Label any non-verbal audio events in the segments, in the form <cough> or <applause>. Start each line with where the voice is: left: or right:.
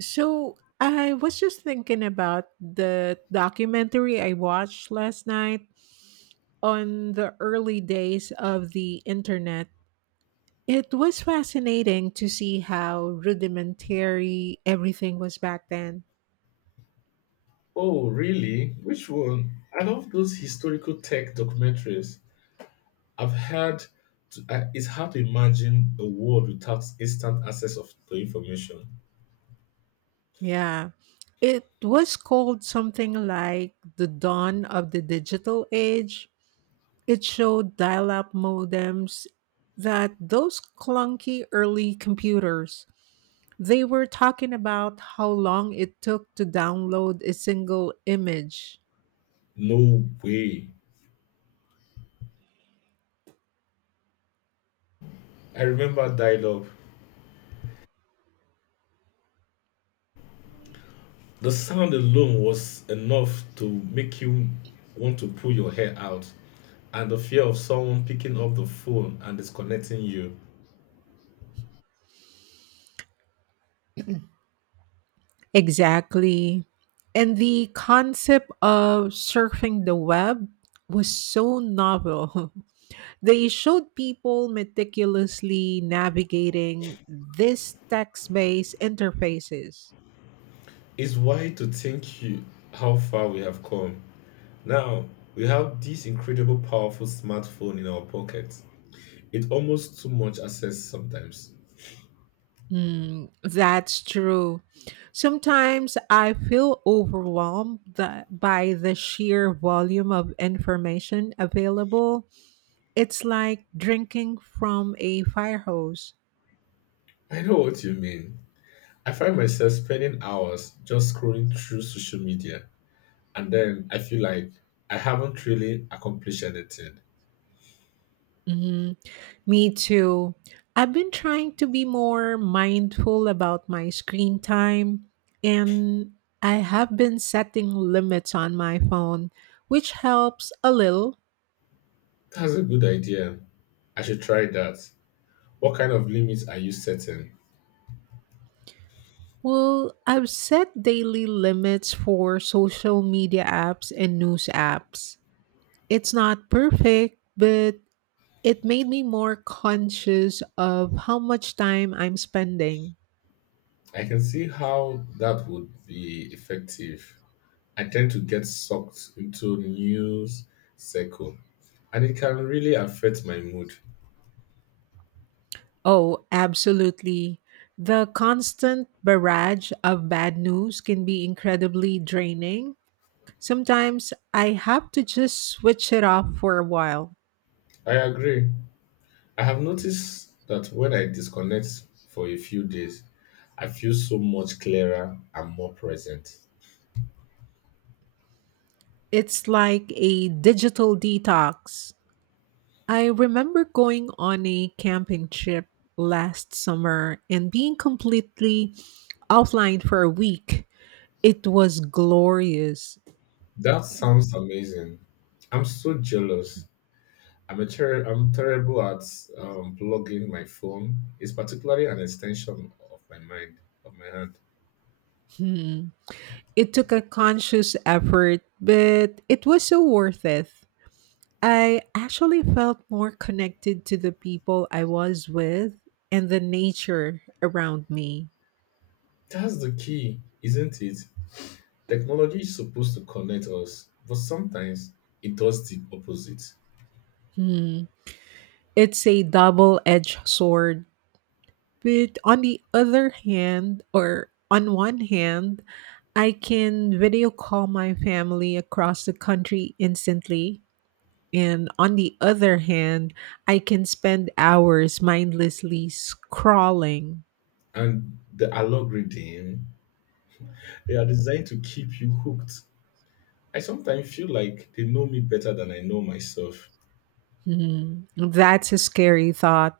right: So I was just thinking about the documentary I watched last night on the early days of the internet. It was fascinating to see how rudimentary everything was back then.
left: Oh, really? Which one? I love those historical tech documentaries. I've had to, I, it's hard to imagine a world without instant access of the information.
right: Yeah. It was called something like the dawn of the digital age. It showed dial up modems that those clunky early computers. They were talking about how long it took to download a single image.
left: No way. I remember dial-up. The sound alone was enough to make you want to pull your hair out, and the fear of someone picking up the phone and disconnecting you
right: Exactly. And the concept of surfing the web was so novel. <laughs> They showed people meticulously navigating these text based interfaces.
left: is why to think you how far we have come. Now, we have this incredible powerful smartphone in our pockets. It's almost too much access sometimes.
right: That's true. Sometimes I feel overwhelmed that by the sheer volume of information available. It's like drinking from a fire hose.
left: I know what you mean. I find myself spending hours just scrolling through social media, and then I feel like I haven't really accomplished anything.
right: hmm Me too. I've been trying to be more mindful about my screen time, and I have been setting limits on my phone, which helps a little.
left: That's a good idea. I should try that. What kind of limits are you setting?
right: Well, I've set daily limits for social media apps and news apps. It's not perfect, but it made me more conscious of how much time I'm spending.
left: I can see how that would be effective. I tend to get sucked into news cycle and it can really affect my mood.
right: Oh, absolutely. The constant barrage of bad news can be incredibly draining. Sometimes I have to just switch it off for a while.
left: I agree. I have noticed that when I disconnect for a few days, I feel so much clearer and more present.
right: It's like a digital detox. I remember going on a camping trip last summer and being completely offline for a week. It was glorious.
left: That sounds amazing. I'm so jealous. I'm terrible at plugging my phone. It's particularly an extension of my mind, of my hand.
right: Hmm. It took a conscious effort, but it was so worth it. I actually felt more connected to the people I was with and the nature around me.
left: That's the key, isn't it? Technology is supposed to connect us, but sometimes it does the opposite.
right: Hmm. It's a double edged sword. But on the other hand, or on one hand, I can video call my family across the country instantly. And on the other hand, I can spend hours mindlessly scrolling.
left: And the algorithm, they are designed to keep you hooked. I sometimes feel like they know me better than I know myself.
right: Hmm. That's a scary thought.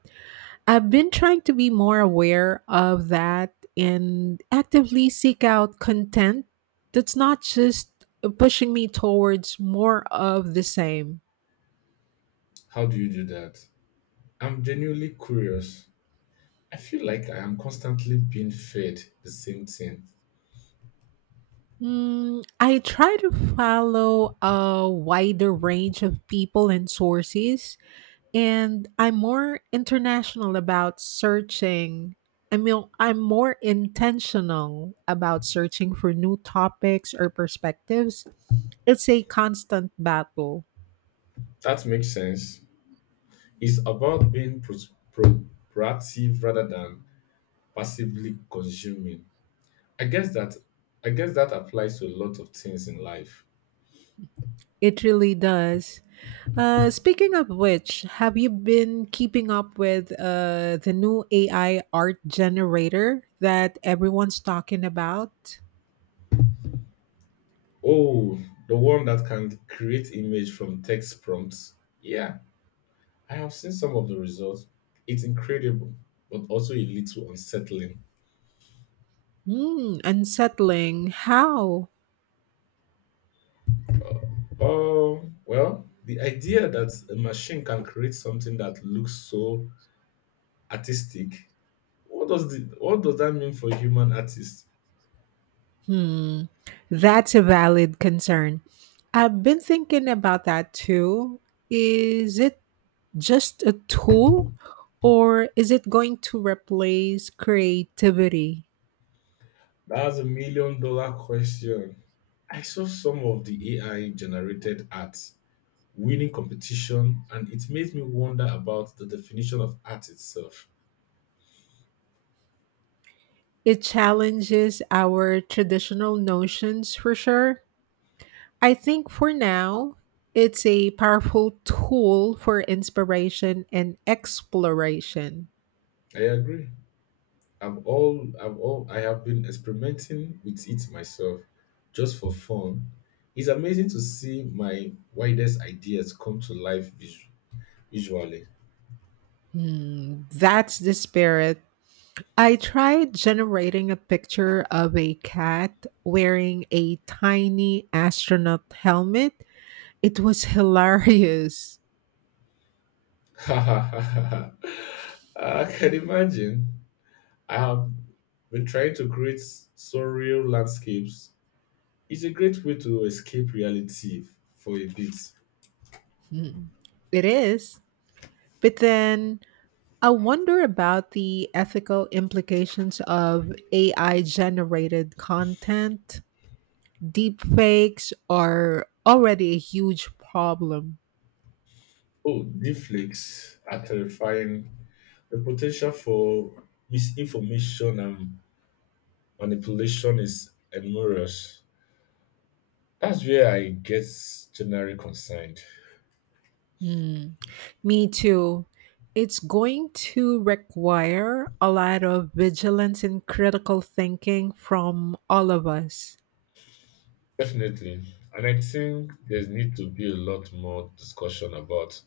right: I've been trying to be more aware of that and actively seek out content that's not just pushing me towards more of the same.
left: How do you do that? I'm genuinely curious. I feel like I am constantly being fed the same thing.
right: I try to follow a wider range of people and sources, and I'm more international about searching. I mean, I'm more intentional about searching for new topics or perspectives. It's a constant battle.
left: That makes sense. It's about being pro- proactive rather than passively consuming. I guess that I guess that applies to a lot of things in life.
right: It really does. Speaking of which, have you been keeping up with the new AI art generator that everyone's talking about?
left: Oh, the one that can create image from text prompts. Yeah, I have seen some of the results. It's incredible, but also a little unsettling.
right: Unsettling. How?
left: Oh, well, the idea that a machine can create something that looks so artistic. What does that mean for human artists?
right: Hmm. That's a valid concern. I've been thinking about that too. Is it just a tool or is it going to replace creativity?
left: That's a million dollar question. I saw some of the AI generated art winning competition and it made me wonder about the definition of art itself.
right: It challenges our traditional notions for sure. I think for now, it's a powerful tool for inspiration and exploration.
left: I agree. I have been experimenting with it myself just for fun. It's amazing to see my wildest ideas come to life visually.
right: That's the spirit. I tried generating a picture of a cat wearing a tiny astronaut helmet. It was <laughs> hilarious.
left: <laughs> I can imagine. I have been trying to create surreal landscapes. It's a great way to escape reality for a bit.
right: Hmm, It is. But then I wonder about the ethical implications of AI generated content. Deep fakes are already a huge problem.
left: Oh, deepfakes are terrifying. The potential for misinformation and manipulation is enormous. That's where I get generally concerned.
right: Mm, Me too. It's going to require a lot of vigilance and critical thinking from all of us.
left: Definitely. And I think there's need to be a lot more discussion about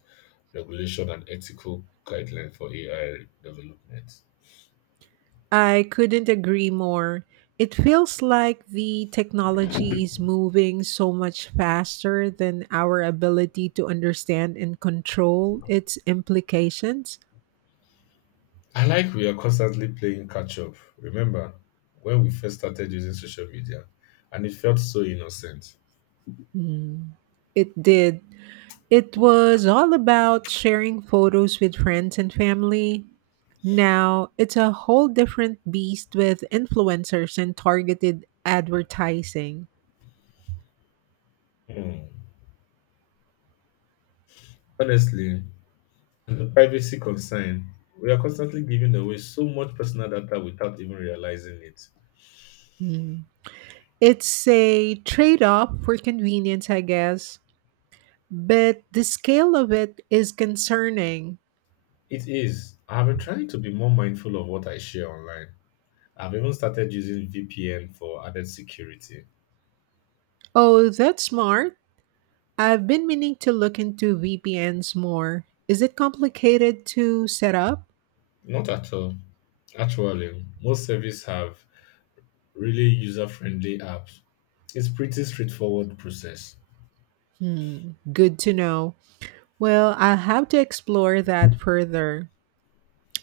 left: regulation and ethical guidelines for AI development.
right: I couldn't agree more. It feels like the technology is moving so much faster than our ability to understand and control its implications.
left: I like we are constantly playing catch up. Remember when we first started using social media and it felt so innocent.
right: Mm. It did. It was all about sharing photos with friends and family. Now it's a whole different beast with influencers and targeted advertising.
left: Hmm. Honestly, and the privacy concern, we are constantly giving away so much personal data without even realizing it.
right: Hmm. It's a trade off for convenience, I guess. But the scale of it is concerning.
left: It is. I've been trying to be more mindful of what I share online. I've even started using VPN for added security.
right: Oh, that's smart. I've been meaning to look into VPNs more. Is it complicated to set up?
left: Not at all. Actually, most services have really user-friendly apps. It's pretty straightforward process.
right: Good to know. Well, I'll have to explore that further.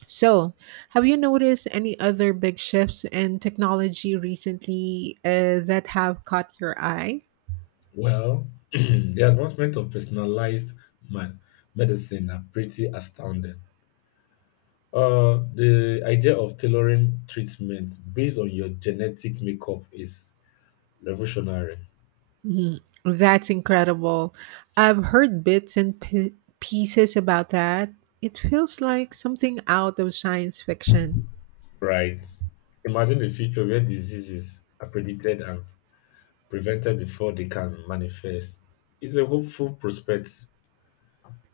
right: So, have you noticed any other big shifts in technology recently that have caught your eye?
left: Well, <clears throat> the advancement of personalized ma- medicine are pretty astounding. The idea of tailoring treatments based on your genetic makeup is revolutionary.
right: Mhm. That's incredible. I've heard bits and pieces about that. It feels like something out of science fiction.
left: Right. Imagine a future where diseases are predicted and prevented before they can manifest. It's a hopeful prospect.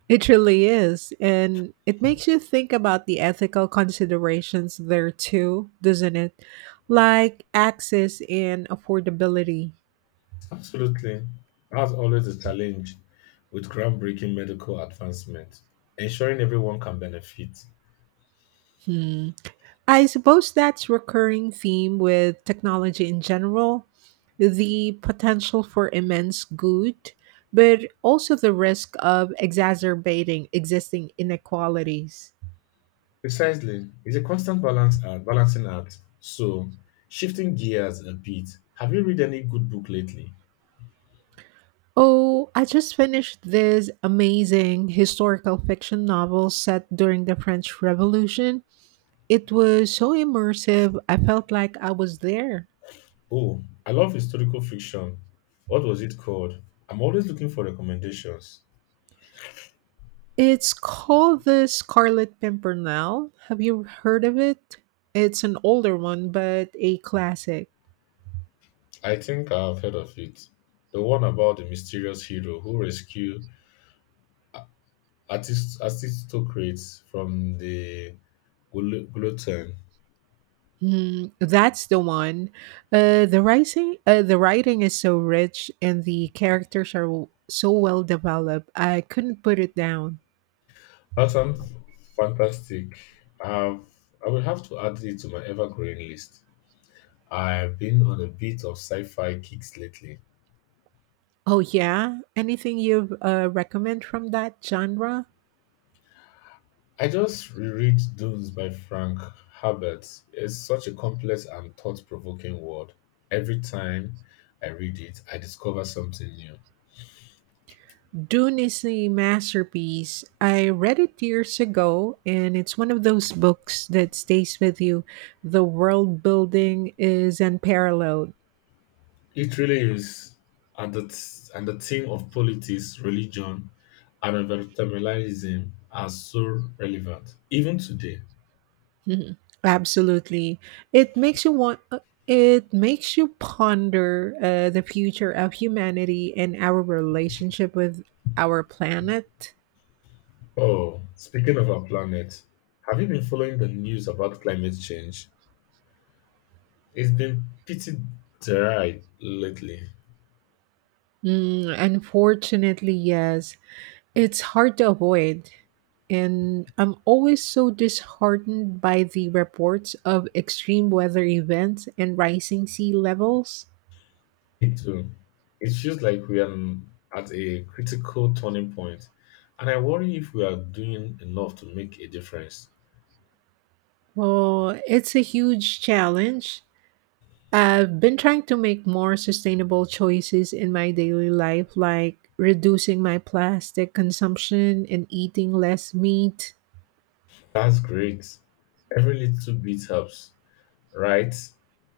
right: It really is. And it makes you think about the ethical considerations there too, doesn't it? Like access and affordability.
left: Absolutely. As always, the challenge with groundbreaking medical advancement, ensuring everyone can benefit.
right: Hmm. I suppose that's recurring theme with technology in general, the potential for immense good, but also the risk of exacerbating existing inequalities.
left: Precisely. It's a balancing act. So, shifting gears a bit, have you read any good book lately?
right: Oh, I just finished this amazing historical fiction novel set during the French Revolution. It was so immersive, I felt like I was there.
left: Oh, I love historical fiction. What was it called? I'm always looking for recommendations.
right: It's called The Scarlet Pimpernel. Have you heard of it? It's an older one, but a classic.
left: I think I've heard of it. The one about the mysterious hero who rescued artist aristocrats from the gluten.
right: That's the one. The writing is so rich, and the characters are so well developed. I couldn't put it down.
left: That sounds fantastic. I've, I will have to add it to my ever-growing list. I've been on a bit of sci-fi kicks lately.
right: Oh yeah, anything you recommend from that genre?
left: I just reread Dunes by Frank Herbert. It's such a complex and thought-provoking world. Every time I read it, I discover something new.
right: Dune is a masterpiece. I read it years ago, and it's one of those books that stays with you. The world building is unparalleled. <laughs>
left: It really is. And the theme of politics, religion, and environmentalism are so relevant, even today.
right: Mhm. Absolutely. It makes you want uh, it makes you ponder the future of humanity and our relationship with our planet.
left: Oh, speaking of our planet, have you been following the news about climate change? It's been pretty dry lately.
right: Unfortunately, yes. It's hard to avoid. And I'm always so disheartened by the reports of extreme weather events and rising sea levels.
left: Me too. It feels like we are at a critical turning point, and I worry if we are doing enough to make a difference.
right: Well, it's a huge challenge. I've been trying to make more sustainable choices in my daily life, like reducing my plastic consumption and eating less meat.
left: That's great. Every little bit helps. Right?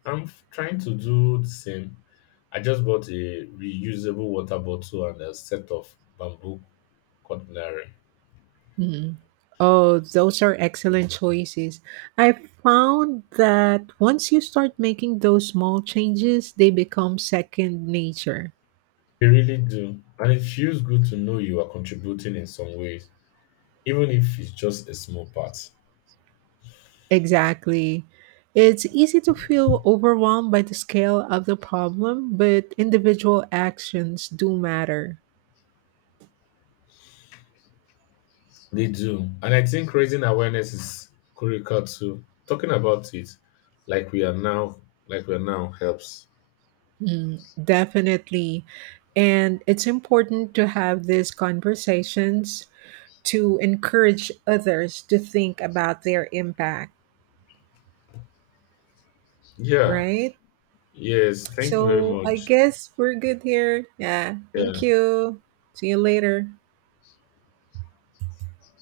left: Trying to do the same. I just bought a reusable water bottle and a set of bamboo cutlery.
right: Mhm. Oh, those are excellent choices. I found that once you start making those small changes, they become second nature.
left: They really do. And it feels good to know you are contributing in some ways, even if it's just a small part.
right: Exactly. It's easy to feel overwhelmed by the scale of the problem, but individual actions do matter.
left: They do. And I think raising awareness is critical too. Talking about it like we are now like we are now helps.
right: Definitely. And it's important to have these conversations to encourage others to think about their impact,
left: Yeah.
right: right?
left: Yes. Thank you very
right: So I
left: much.
right: guess we're good here. Yeah. Thank
left: Yeah.
right: you. See you later.